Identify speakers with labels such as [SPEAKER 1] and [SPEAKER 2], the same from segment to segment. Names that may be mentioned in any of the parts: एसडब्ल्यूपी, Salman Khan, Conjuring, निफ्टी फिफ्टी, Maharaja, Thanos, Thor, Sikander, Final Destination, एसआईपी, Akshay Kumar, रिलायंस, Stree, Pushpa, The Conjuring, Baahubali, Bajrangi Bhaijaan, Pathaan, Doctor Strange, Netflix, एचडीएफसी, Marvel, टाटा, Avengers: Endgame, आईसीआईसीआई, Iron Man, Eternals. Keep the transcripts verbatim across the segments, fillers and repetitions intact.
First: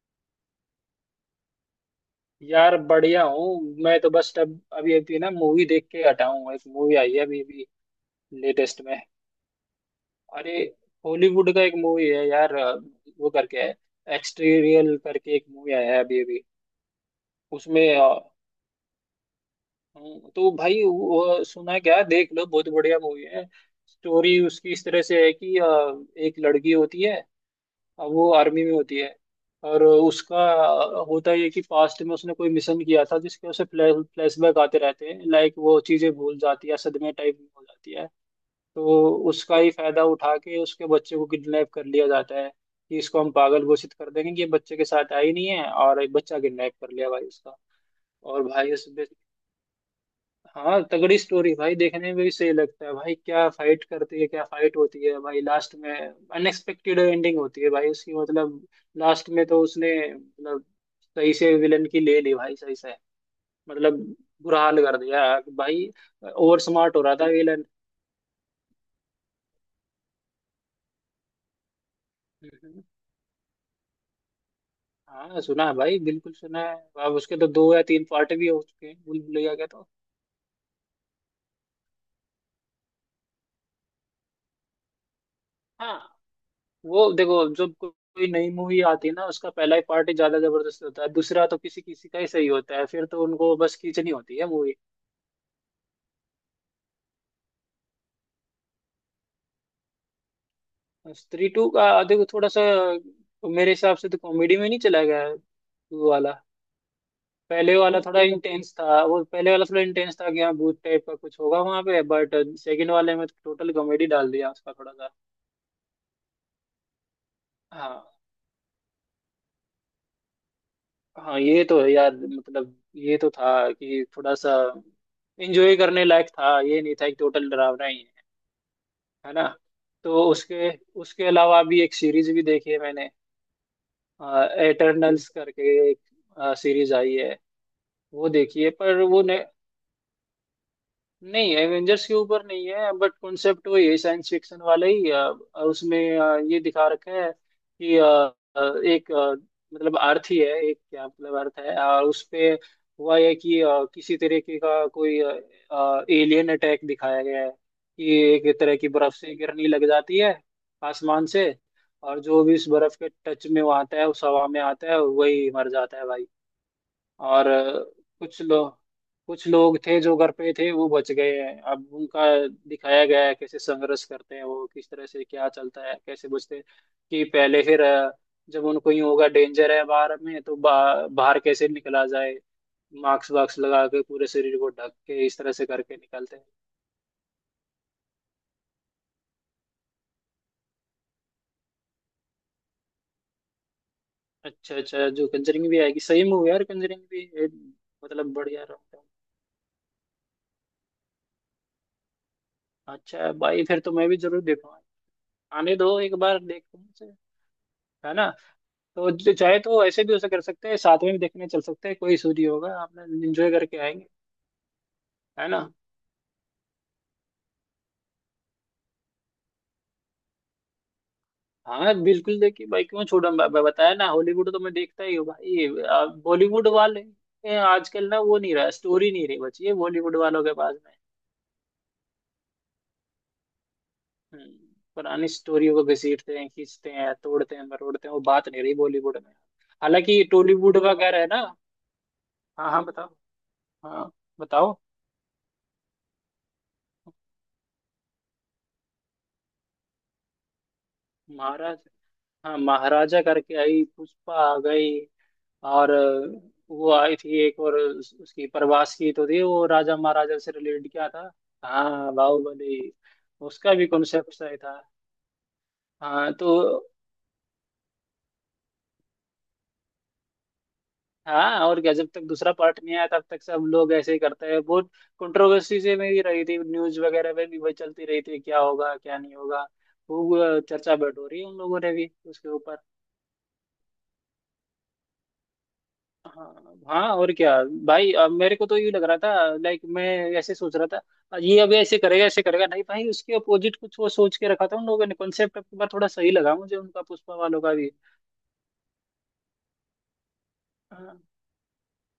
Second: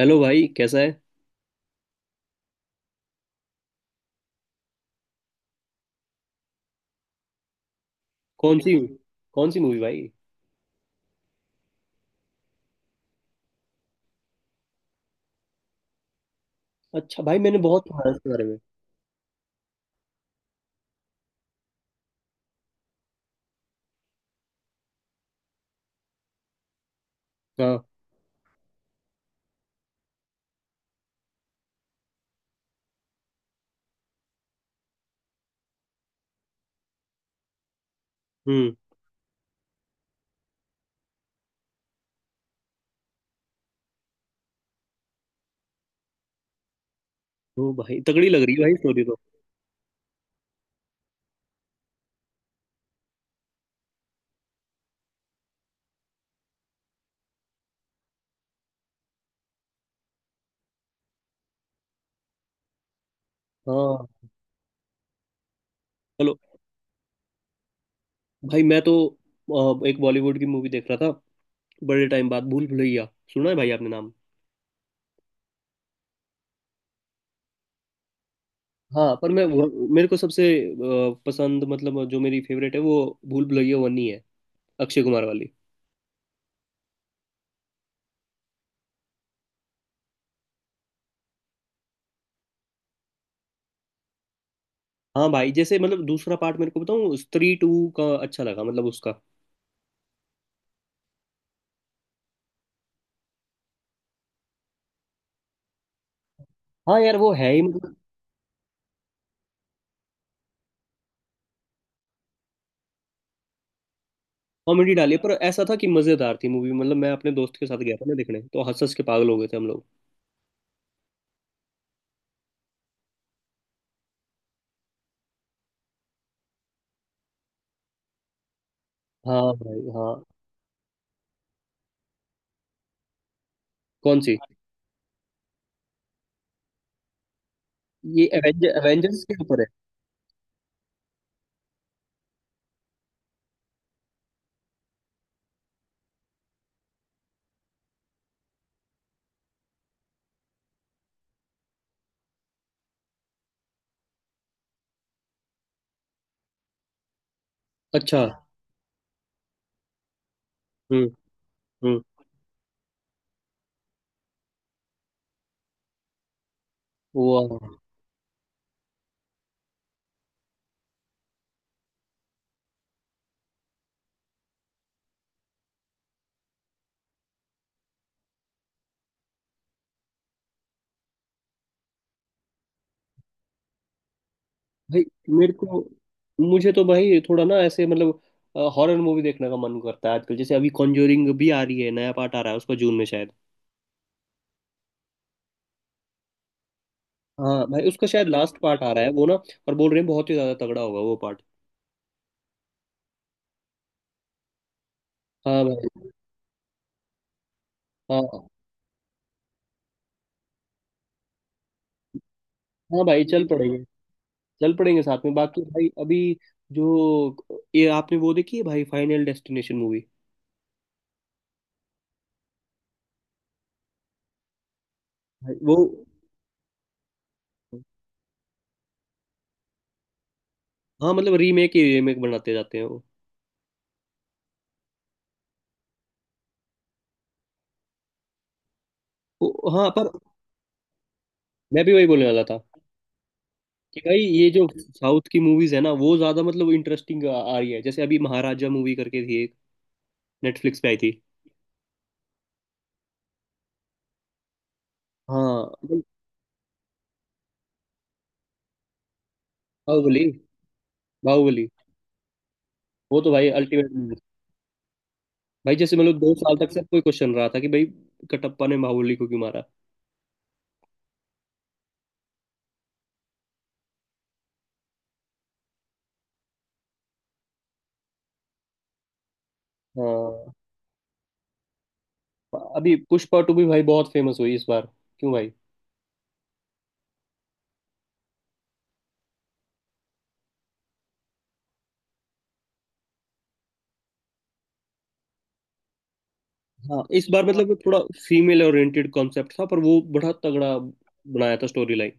[SPEAKER 1] Hello भाई, कैसा है।
[SPEAKER 2] यार बढ़िया हूँ। मैं तो बस अब अभी अभी ना मूवी देख के हटा हूँ। एक मूवी आई है अभी अभी
[SPEAKER 1] कौन सी?
[SPEAKER 2] लेटेस्ट में।
[SPEAKER 1] कौन सी मूवी भाई?
[SPEAKER 2] अरे हॉलीवुड का एक मूवी है यार अ, वो करके है। एक्सटीरियल करके एक मूवी आया है अभी अभी।
[SPEAKER 1] अच्छा भाई, मैंने बहुत
[SPEAKER 2] उसमें
[SPEAKER 1] सुना
[SPEAKER 2] अ,
[SPEAKER 1] है इसके बारे में।
[SPEAKER 2] हम्म, तो भाई वो सुना क्या देख लो बहुत बढ़िया मूवी है। स्टोरी उसकी इस तरह से है कि अ, एक लड़की होती है।
[SPEAKER 1] हाँ।
[SPEAKER 2] वो आर्मी में होती है। और उसका होता ये है कि पास्ट में उसने कोई मिशन किया था जिसके उसे फ्लैश फ्लैशबैक आते रहते हैं। लाइक वो चीजें भूल जाती है सदमे टाइप में हो जाती है।
[SPEAKER 1] हम्म।
[SPEAKER 2] तो उसका ही फायदा उठा के उसके बच्चे को किडनैप कर लिया जाता है। कि इसको हम पागल घोषित कर देंगे कि ये बच्चे के साथ आई नहीं है और एक बच्चा किडनैप कर लिया भाई उसका।
[SPEAKER 1] तो भाई तगड़ी लग
[SPEAKER 2] और
[SPEAKER 1] रही है
[SPEAKER 2] भाई
[SPEAKER 1] भाई
[SPEAKER 2] उस
[SPEAKER 1] स्टोरी तो।
[SPEAKER 2] हाँ तगड़ी स्टोरी भाई देखने में भी सही लगता है। भाई क्या फाइट करती है क्या फाइट होती है भाई लास्ट में अनएक्सपेक्टेड एंडिंग होती है भाई उसकी। मतलब लास्ट में तो उसने मतलब सही से विलन की ले ली भाई सही से। मतलब
[SPEAKER 1] हाँ।
[SPEAKER 2] बुरा हाल कर दिया भाई।
[SPEAKER 1] चलो।
[SPEAKER 2] ओवर स्मार्ट हो रहा था विलन।
[SPEAKER 1] भाई मैं तो अ, एक बॉलीवुड की मूवी देख रहा था। बड़े टाइम बाद भूल भुलैया। सुना है भाई आपने नाम?
[SPEAKER 2] हाँ सुना है भाई बिल्कुल सुना है। अब उसके तो दो या तीन पार्ट भी हो चुके हैं
[SPEAKER 1] हाँ,
[SPEAKER 2] भूल
[SPEAKER 1] पर मैं
[SPEAKER 2] भुलैया के तो।
[SPEAKER 1] वो- मेरे को सबसे अ, पसंद मतलब जो मेरी फेवरेट है वो भूल भुलैया वन ही है। अक्षय कुमार वाली।
[SPEAKER 2] हाँ वो देखो जब को- कोई नई मूवी आती है ना उसका पहला ही पार्ट ही ज्यादा जबरदस्त होता है। दूसरा तो किसी किसी का ही सही होता है। फिर तो उनको बस खींचनी होती है मूवी।
[SPEAKER 1] हाँ भाई, जैसे मतलब दूसरा पार्ट मेरे को बताऊँ स्त्री टू का अच्छा लगा, मतलब उसका।
[SPEAKER 2] स्त्री टू का देखो थोड़ा सा। मेरे हिसाब से तो कॉमेडी में नहीं चला गया है वो वाला।
[SPEAKER 1] हाँ यार वो है ही
[SPEAKER 2] पहले
[SPEAKER 1] मतलब।
[SPEAKER 2] वाला थोड़ा इंटेंस था। वो पहले वाला थोड़ा इंटेंस था कि हाँ भूत टाइप का कुछ होगा वहां पे, बट सेकंड वाले में टोटल कॉमेडी डाल दिया उसका थोड़ा
[SPEAKER 1] कॉमेडी
[SPEAKER 2] सा।
[SPEAKER 1] डाली है, पर ऐसा था कि मजेदार थी मूवी, मतलब मैं अपने दोस्त के साथ गया
[SPEAKER 2] हाँ
[SPEAKER 1] था ना देखने, तो हंस हंस के पागल हो गए थे हम लोग।
[SPEAKER 2] हाँ ये तो है यार। मतलब ये तो था कि थोड़ा सा एंजॉय करने लायक था। ये नहीं था कि टोटल डरावना ही है है
[SPEAKER 1] हाँ
[SPEAKER 2] ना।
[SPEAKER 1] भाई, हाँ।
[SPEAKER 2] तो उसके उसके अलावा भी एक सीरीज भी देखी है मैंने।
[SPEAKER 1] कौन सी?
[SPEAKER 2] एटर्नल्स करके एक सीरीज आई है।
[SPEAKER 1] ये
[SPEAKER 2] वो देखी है
[SPEAKER 1] एवेंजर
[SPEAKER 2] पर वो
[SPEAKER 1] एवेंजर्स
[SPEAKER 2] ने,
[SPEAKER 1] के ऊपर है?
[SPEAKER 2] नहीं एवेंजर्स के ऊपर नहीं है। बट कॉन्सेप्ट वही है साइंस फिक्शन वाला ही। अ, उसमें अ, ये दिखा रखा है कि अ, अ, एक अ, मतलब अर्थ ही है एक। क्या मतलब अर्थ है और उस पे हुआ है कि अ, किसी तरीके का कोई एलियन अटैक दिखाया गया है। कि
[SPEAKER 1] अच्छा।
[SPEAKER 2] एक तरह की बर्फ से गिरनी लग जाती है
[SPEAKER 1] हम्म।
[SPEAKER 2] आसमान से। और
[SPEAKER 1] हम्म।
[SPEAKER 2] जो भी इस बर्फ के टच में वो आता है उस हवा में आता है वही मर जाता है भाई। और
[SPEAKER 1] वाह।
[SPEAKER 2] अ, कुछ लोग कुछ लोग थे जो घर पे थे वो बच गए हैं। अब उनका दिखाया गया है कैसे संघर्ष करते हैं वो किस तरह से क्या चलता है कैसे बचते हैं। कि पहले फिर अ, जब उनको यूं होगा डेंजर है बाहर में तो बा, बाहर कैसे निकला जाए। मास्क वास्क लगा के पूरे शरीर को ढक
[SPEAKER 1] भाई
[SPEAKER 2] के इस
[SPEAKER 1] मेरे
[SPEAKER 2] तरह से
[SPEAKER 1] को
[SPEAKER 2] करके निकलते हैं।
[SPEAKER 1] मुझे तो भाई थोड़ा ना ऐसे मतलब हॉरर मूवी देखने का मन करता है आजकल, जैसे अभी कॉन्जरिंग भी आ रही है, नया पार्ट आ रहा है उसका, जून में शायद।
[SPEAKER 2] अच्छा अच्छा जो कंजरिंग भी आएगी सही मूवी यार। कंजरिंग भी ए,
[SPEAKER 1] हाँ भाई, उसका शायद
[SPEAKER 2] मतलब
[SPEAKER 1] लास्ट
[SPEAKER 2] बढ़िया
[SPEAKER 1] पार्ट आ
[SPEAKER 2] रहता है।
[SPEAKER 1] रहा है वो ना। और बोल रहे हैं बहुत ही ज्यादा तगड़ा होगा वो पार्ट।
[SPEAKER 2] अच्छा भाई फिर तो मैं भी जरूर देखूंगा।
[SPEAKER 1] हाँ
[SPEAKER 2] आने दो
[SPEAKER 1] भाई,
[SPEAKER 2] एक बार देखूं से, है ना।
[SPEAKER 1] हाँ।
[SPEAKER 2] तो जो चाहे तो ऐसे भी उसे कर सकते हैं साथ में भी देखने चल सकते हैं कोई इशू नहीं होगा आपने
[SPEAKER 1] हाँ भाई, चल
[SPEAKER 2] एंजॉय
[SPEAKER 1] पड़ेगी।
[SPEAKER 2] करके आएंगे,
[SPEAKER 1] चल पड़ेंगे साथ में,
[SPEAKER 2] है
[SPEAKER 1] बाकी
[SPEAKER 2] ना।
[SPEAKER 1] भाई अभी जो ये आपने वो देखी है भाई फाइनल डेस्टिनेशन मूवी?
[SPEAKER 2] हाँ बिल्कुल देखिए भाई। क्यों छोड़ा। मैं मैं बताया ना हॉलीवुड तो मैं देखता ही हूँ भाई।
[SPEAKER 1] वो
[SPEAKER 2] बॉलीवुड वाले ये आजकल ना वो नहीं रहा। स्टोरी नहीं रही बची है बॉलीवुड वालों के पास में।
[SPEAKER 1] हाँ मतलब रीमेक ही रीमेक बनाते जाते हैं वो।
[SPEAKER 2] हम्म, पुरानी स्टोरियों को घसीटते हैं खींचते हैं तोड़ते हैं मरोड़ते हैं। वो बात नहीं रही बॉलीवुड में।
[SPEAKER 1] वो- हाँ, पर
[SPEAKER 2] हालांकि टॉलीवुड वगैरह है ना।
[SPEAKER 1] मैं भी वही बोलने वाला था
[SPEAKER 2] हाँ हाँ बताओ।
[SPEAKER 1] कि
[SPEAKER 2] हाँ
[SPEAKER 1] भाई ये जो
[SPEAKER 2] बताओ।
[SPEAKER 1] साउथ की मूवीज है ना वो ज्यादा मतलब इंटरेस्टिंग आ, आ रही है, जैसे अभी महाराजा मूवी करके थी एक नेटफ्लिक्स पे आई थी।
[SPEAKER 2] महाराज। हाँ महाराजा करके आई पुष्पा आ गई।
[SPEAKER 1] हाँ
[SPEAKER 2] और
[SPEAKER 1] मतलब
[SPEAKER 2] अ, वो आई थी एक और उस- उसकी प्रवास की तो थी वो राजा
[SPEAKER 1] बाहुबली।
[SPEAKER 2] महाराजा से रिलेटेड क्या था।
[SPEAKER 1] बाहुबली।
[SPEAKER 2] हाँ बाहुबली।
[SPEAKER 1] वो तो भाई
[SPEAKER 2] उसका भी
[SPEAKER 1] अल्टीमेट।
[SPEAKER 2] कॉन्सेप्ट सही था।
[SPEAKER 1] भाई जैसे मतलब
[SPEAKER 2] हाँ
[SPEAKER 1] दो
[SPEAKER 2] तो।
[SPEAKER 1] साल तक सब कोई क्वेश्चन रहा था कि भाई कटप्पा ने बाहुबली को क्यों मारा।
[SPEAKER 2] हाँ और क्या। जब तक दूसरा पार्ट नहीं आया तब तक सब लोग ऐसे ही करते हैं बहुत। कंट्रोवर्सी से मेरी रही थी न्यूज वगैरह में भी वही चलती रही थी क्या होगा क्या नहीं होगा। खूब
[SPEAKER 1] हाँ।
[SPEAKER 2] अ, चर्चा बैठ हो रही है उन लोगों ने भी उसके ऊपर।
[SPEAKER 1] अभी पुष्पा टू भी भाई बहुत फेमस हुई इस बार। क्यों भाई?
[SPEAKER 2] हाँ हाँ और क्या। भाई अब मेरे को तो ये लग रहा था लाइक मैं ऐसे सोच रहा था ये अभी ऐसे करेगा ऐसे करेगा। नहीं भाई उसके अपोजिट कुछ वो सोच के रखा था उन लोगों ने कॉन्सेप्ट। अब की बार थोड़ा सही लगा मुझे
[SPEAKER 1] हाँ,
[SPEAKER 2] उनका
[SPEAKER 1] इस
[SPEAKER 2] पुष्पा
[SPEAKER 1] बार
[SPEAKER 2] वालों
[SPEAKER 1] मतलब
[SPEAKER 2] का भी।
[SPEAKER 1] थोड़ा फीमेल ओरिएंटेड कॉन्सेप्ट था, पर वो बड़ा तगड़ा
[SPEAKER 2] हाँ,
[SPEAKER 1] बनाया था स्टोरी लाइन।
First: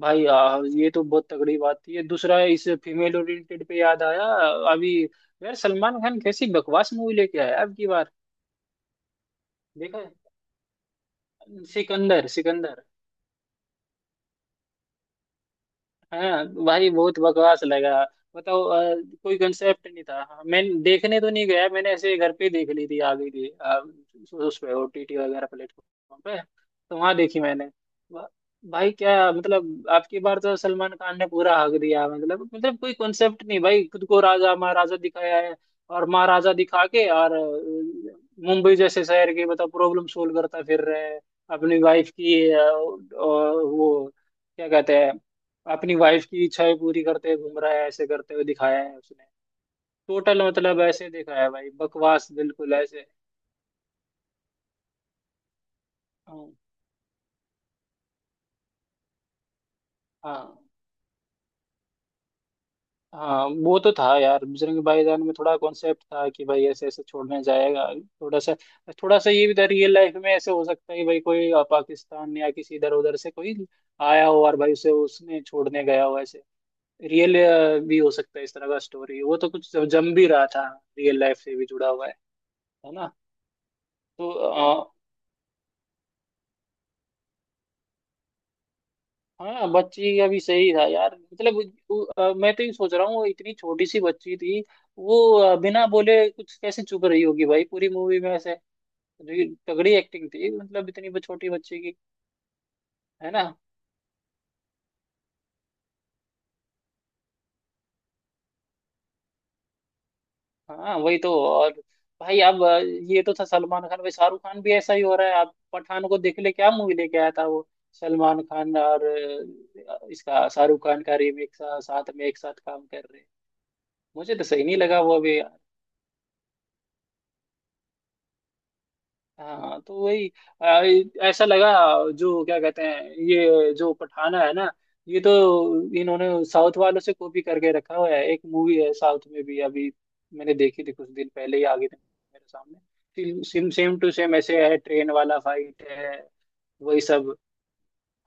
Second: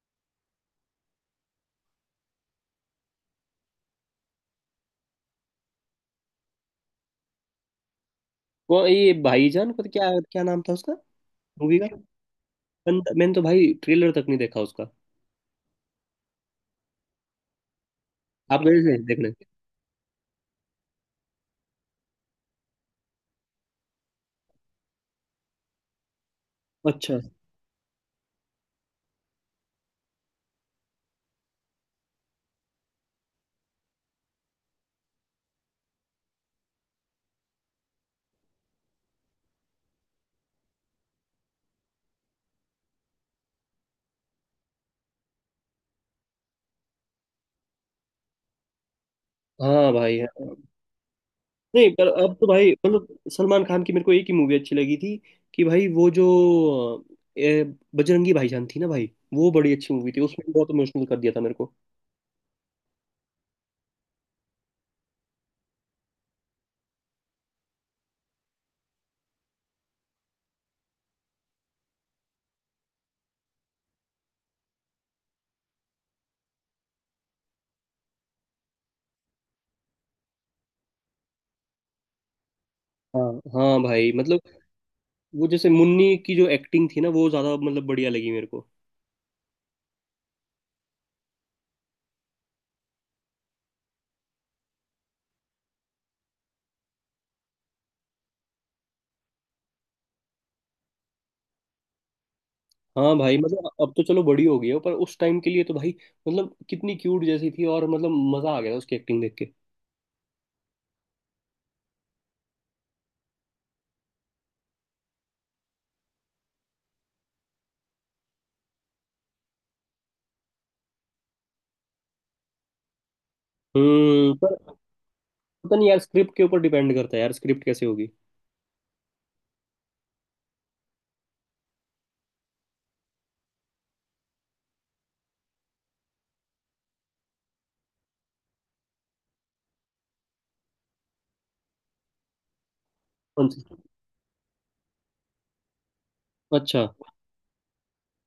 [SPEAKER 2] भाई आ, ये तो बहुत तगड़ी बात थी। ये दूसरा इस फीमेल ओरिएंटेड पे याद आया। अभी यार सलमान खान कैसी बकवास मूवी लेके आया अब की बार।
[SPEAKER 1] कौन, ये भाईजान? पता
[SPEAKER 2] देखा
[SPEAKER 1] क्या
[SPEAKER 2] है?
[SPEAKER 1] क्या नाम था उसका मूवी का?
[SPEAKER 2] सिकंदर सिकंदर।
[SPEAKER 1] बंद- मैंने तो भाई ट्रेलर तक नहीं देखा उसका।
[SPEAKER 2] हाँ भाई बहुत बकवास लगा।
[SPEAKER 1] आप
[SPEAKER 2] बताओ
[SPEAKER 1] गए
[SPEAKER 2] अ,
[SPEAKER 1] थे देखने?
[SPEAKER 2] कोई कंसेप्ट नहीं था। हाँ, मैं देखने तो नहीं गया। मैंने ऐसे घर पे ही देख ली थी। आ गई थी अ, उस पे ओटीटी वगैरह प्लेटफॉर्म पे। तो वहां
[SPEAKER 1] अच्छा।
[SPEAKER 2] देखी मैंने। वा- भाई क्या मतलब आपकी बार तो सलमान खान ने पूरा हक दिया। मतलब मतलब कोई कॉन्सेप्ट नहीं भाई। खुद को राजा महाराजा दिखाया है। और महाराजा दिखा के और अ, मुंबई जैसे शहर के मतलब प्रॉब्लम सोल्व करता फिर रहे हैं। अपनी वाइफ की अ, अ, वो क्या कहते हैं। अपनी वाइफ की इच्छाएं पूरी करते हुए घूम रहा है ऐसे करते हुए दिखाया है उसने।
[SPEAKER 1] हाँ भाई,
[SPEAKER 2] टोटल
[SPEAKER 1] हाँ।
[SPEAKER 2] मतलब ऐसे दिखाया है भाई
[SPEAKER 1] नहीं, पर
[SPEAKER 2] बकवास
[SPEAKER 1] अब तो भाई
[SPEAKER 2] बिल्कुल ऐसे।
[SPEAKER 1] मतलब सलमान खान की मेरे को एक ही मूवी अच्छी लगी थी कि भाई वो जो
[SPEAKER 2] हाँ
[SPEAKER 1] अ, ए, बजरंगी भाईजान थी ना भाई, वो बड़ी अच्छी मूवी थी, उसने
[SPEAKER 2] हाँ।
[SPEAKER 1] बहुत इमोशनल कर दिया था मेरे को।
[SPEAKER 2] हाँ, वो तो था यार बजरंग भाईजान में थोड़ा कॉन्सेप्ट था कि भाई ऐसे ऐसे छोड़ने जाएगा। थोड़ा सा थोड़ा सा ये भी था रियल लाइफ में ऐसे हो सकता है कि भाई कोई अ, पाकिस्तान या किसी इधर उधर से कोई आया हो और भाई उसे उसने छोड़ने गया हो ऐसे। रियल भी हो सकता है इस तरह का स्टोरी। वो तो कुछ जम भी रहा था। रियल लाइफ से भी जुड़ा हुआ है है ना।
[SPEAKER 1] हाँ। हाँ भाई मतलब
[SPEAKER 2] तो
[SPEAKER 1] वो जैसे मुन्नी की जो एक्टिंग थी ना, वो ज्यादा मतलब बढ़िया लगी मेरे को।
[SPEAKER 2] हाँ बच्ची अभी सही था यार मतलब। वो- अ, मैं तो ये सोच रहा हूँ वो इतनी छोटी सी बच्ची थी। वो अ, बिना बोले कुछ कैसे चुप रही होगी भाई पूरी मूवी में ऐसे। जो तगड़ी एक्टिंग थी मतलब इतनी ब- छोटी बच्ची की।
[SPEAKER 1] हाँ
[SPEAKER 2] है
[SPEAKER 1] भाई
[SPEAKER 2] ना।
[SPEAKER 1] मतलब, अब तो चलो बड़ी हो गई है, पर उस टाइम के लिए तो भाई मतलब कितनी क्यूट जैसी थी, और मतलब मजा आ गया था उसकी एक्टिंग देख के।
[SPEAKER 2] हाँ वही तो। और भाई अब अ, ये तो था सलमान खान। भाई शाहरुख खान भी ऐसा ही हो रहा है। आप पठान को देख ले क्या मूवी लेके आया था वो सलमान खान और अ, इसका शाहरुख खान का रीमेक साथ में एक साथ काम कर रहे हैं।
[SPEAKER 1] हम्म
[SPEAKER 2] मुझे तो सही
[SPEAKER 1] पर
[SPEAKER 2] नहीं लगा वो अभी।
[SPEAKER 1] पता नहीं यार, स्क्रिप्ट के ऊपर डिपेंड करता है यार, स्क्रिप्ट कैसे होगी।
[SPEAKER 2] हाँ तो वही आ, ऐसा लगा जो क्या कहते हैं ये जो पठाना है ना ये तो इन्होंने साउथ वालों से कॉपी करके रखा हुआ है। एक मूवी है साउथ में भी अभी। मैंने देखी थी कुछ दिन पहले ही आ गई थी मेरे सामने
[SPEAKER 1] कौन सी?
[SPEAKER 2] सेम सेम टू सेम ऐसे है ट्रेन वाला फाइट है।
[SPEAKER 1] अच्छा।
[SPEAKER 2] वही सब।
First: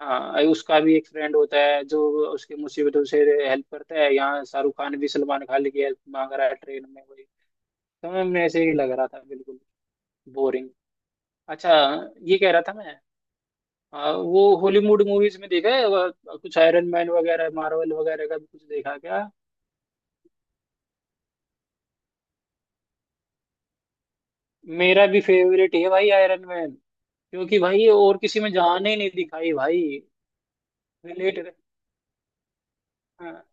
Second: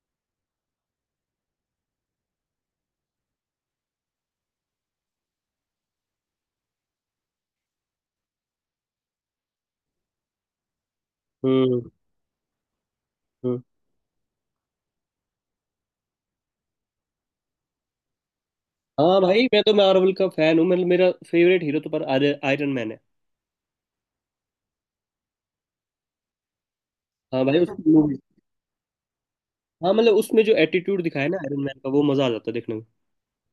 [SPEAKER 2] हाँ उसका भी एक फ्रेंड होता है जो उसकी मुसीबतों से हेल्प करता है। यहाँ शाहरुख खान भी सलमान खान की हेल्प मांग रहा है ट्रेन में वही। तो मैं ऐसे ही लग रहा था बिल्कुल बोरिंग। अच्छा
[SPEAKER 1] हम्म।
[SPEAKER 2] ये कह रहा था मैं।
[SPEAKER 1] हम्म।
[SPEAKER 2] आ, वो हॉलीवुड मूवीज में देखा है वह- कुछ आयरन मैन वगैरह मार्वल वगैरह का भी कुछ देखा
[SPEAKER 1] हाँ
[SPEAKER 2] क्या।
[SPEAKER 1] भाई, मैं तो मार्वल का फैन हूँ, मतलब मेरा फेवरेट हीरो तो पर आयरन मैन है।
[SPEAKER 2] मेरा भी फेवरेट है भाई आयरन मैन।
[SPEAKER 1] हाँ भाई
[SPEAKER 2] क्योंकि भाई ये
[SPEAKER 1] उसकी मूवी।
[SPEAKER 2] और किसी में जान ही नहीं दिखाई भाई।
[SPEAKER 1] हाँ मतलब उसमें जो एटीट्यूड दिखाया है ना
[SPEAKER 2] रिलेट।
[SPEAKER 1] आयरन मैन का, वो मजा आ जाता है देखने में।
[SPEAKER 2] हाँ,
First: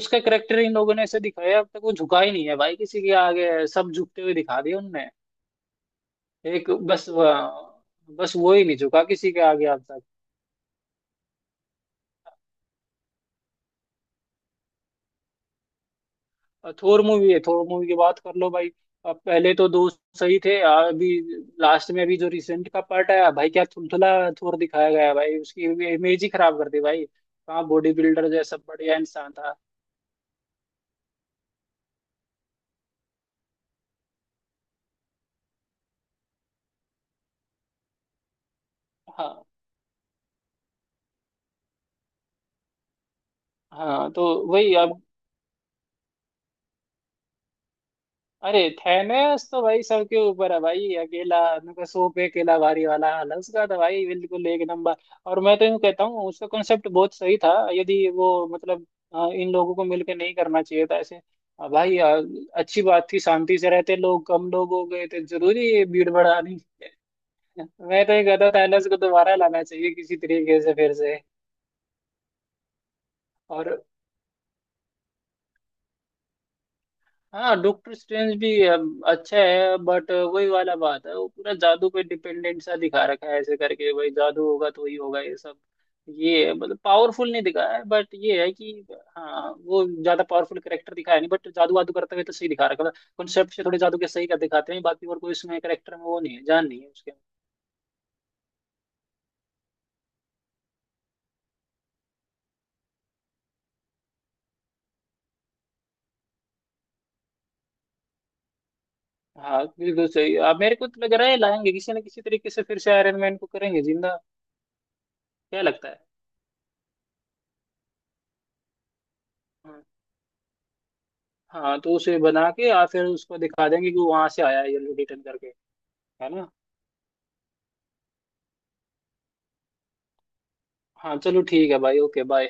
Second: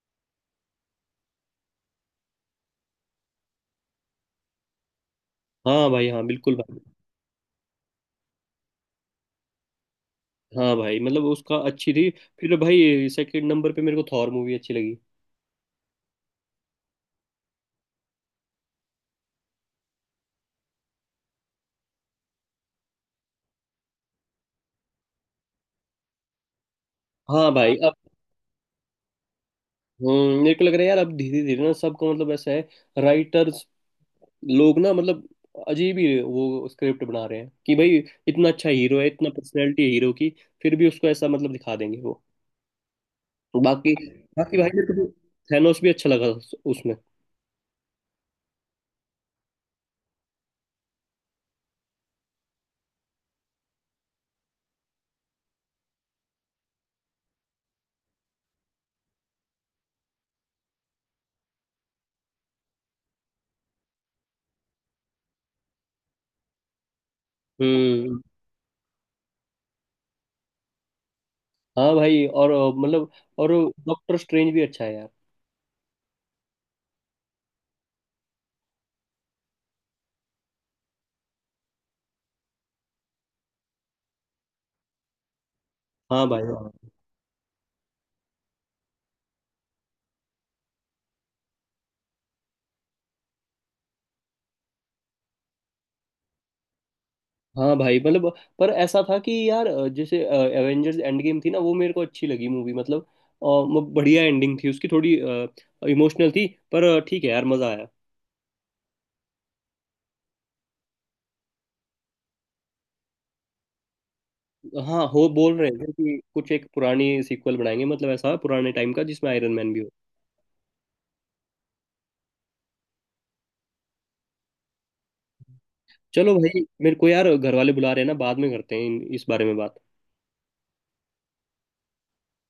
[SPEAKER 2] उसका करेक्टर इन लोगों ने ऐसे दिखाया अब तक वो झुका ही नहीं है भाई किसी के आगे। सब झुकते हुए दिखा दिया उनने।
[SPEAKER 1] हाँ भाई, हाँ बिल्कुल
[SPEAKER 2] एक
[SPEAKER 1] भाई।
[SPEAKER 2] बस वह- बस वो ही नहीं झुका किसी के आगे अब तक।
[SPEAKER 1] हाँ भाई मतलब उसका अच्छी थी। फिर भाई सेकंड नंबर पे मेरे को थॉर मूवी अच्छी लगी।
[SPEAKER 2] थोर मूवी है। थोर मूवी की बात कर लो भाई। अब पहले तो दो सही थे। अभी लास्ट में अभी जो रिसेंट का पार्ट आया भाई क्या थुलथुला थोर दिखाया गया है भाई। उसकी इमेज ही खराब कर दी भाई।
[SPEAKER 1] हाँ
[SPEAKER 2] कहाँ
[SPEAKER 1] भाई अब,
[SPEAKER 2] बॉडी बिल्डर जैसा बढ़िया इंसान था।
[SPEAKER 1] हम्म, मेरे को लग रहा है यार अब धीरे धीरे ना सबको मतलब ऐसा है, राइटर्स लोग ना मतलब अजीब ही वो स्क्रिप्ट बना रहे हैं कि भाई इतना अच्छा हीरो है, इतना
[SPEAKER 2] हाँ
[SPEAKER 1] पर्सनैलिटी है हीरो की, फिर भी उसको ऐसा मतलब दिखा देंगे वो। बाकी,
[SPEAKER 2] हाँ तो
[SPEAKER 1] बाकी भाई
[SPEAKER 2] वही
[SPEAKER 1] मेरे
[SPEAKER 2] अब।
[SPEAKER 1] को थैनोस भी अच्छा लगा उस- उसमें।
[SPEAKER 2] अरे थैनेस तो भाई सबके ऊपर है भाई। अकेला उनका सौ पे अकेला भारी वाला हाल है उसका तो भाई बिल्कुल एक नंबर। और मैं तो यूं कहता हूँ उसका कॉन्सेप्ट बहुत सही था। यदि वो मतलब अ, इन लोगों को मिलकर नहीं करना चाहिए था ऐसे। अ, भाई अ, अच्छी बात थी शांति से रहते। लोग कम लोग हो गए थे। जरूरी है ये भीड़ बढ़ानी। मैं तो
[SPEAKER 1] हम्म।
[SPEAKER 2] ये कहता हूँ थैलेस को दोबारा लाना चाहिए किसी तरीके से फिर से।
[SPEAKER 1] हाँ भाई और अ, मतलब और
[SPEAKER 2] और।
[SPEAKER 1] डॉक्टर स्ट्रेंज भी अच्छा है यार।
[SPEAKER 2] हाँ डॉक्टर स्ट्रेंज भी अब अच्छा है बट वही वाला बात है वो पूरा जादू पे डिपेंडेंट सा दिखा रखा है ऐसे करके भाई जादू होगा तो ही होगा ये सब।
[SPEAKER 1] हाँ भाई।
[SPEAKER 2] ये है मतलब पावरफुल नहीं दिखाया है बट ये है कि। हाँ वो ज्यादा पावरफुल करेक्टर दिखाया नहीं बट जादू वादू करते हुए तो सही दिखा रखा है। कॉन्सेप्ट से थोड़े जादू के सही कर दिखाते हैं बाकी और कोई उसमें करेक्टर में वो नहीं है जान नहीं है उसके।
[SPEAKER 1] हाँ भाई मतलब, पर ऐसा था कि यार अ, जैसे एवेंजर्स एंड गेम थी ना, वो मेरे को अच्छी लगी मूवी, मतलब अ, म- बढ़िया एंडिंग थी उसकी, थोड़ी इमोशनल थी, पर अ, ठीक है यार मजा आया।
[SPEAKER 2] हाँ बिल्कुल सही। अब मेरे को तो लग रहा है लाएंगे किसी न किसी तरीके से फिर से आयरन मैन को करेंगे जिंदा।
[SPEAKER 1] हाँ, हो बोल
[SPEAKER 2] क्या
[SPEAKER 1] रहे
[SPEAKER 2] लगता
[SPEAKER 1] थे
[SPEAKER 2] है।
[SPEAKER 1] कि कुछ एक पुरानी सीक्वल बनाएंगे, मतलब ऐसा पुराने टाइम का जिसमें आयरन मैन भी
[SPEAKER 2] हाँ।
[SPEAKER 1] हो।
[SPEAKER 2] हाँ तो उसे बना के या फिर उसको दिखा देंगे कि वहां से आया है ये रिटर्न करके। है
[SPEAKER 1] चलो
[SPEAKER 2] ना।
[SPEAKER 1] भाई मेरे को यार घर वाले बुला रहे हैं ना, बाद में करते हैं इन- इस बारे में बात।
[SPEAKER 2] हाँ चलो ठीक है भाई ओके बाय।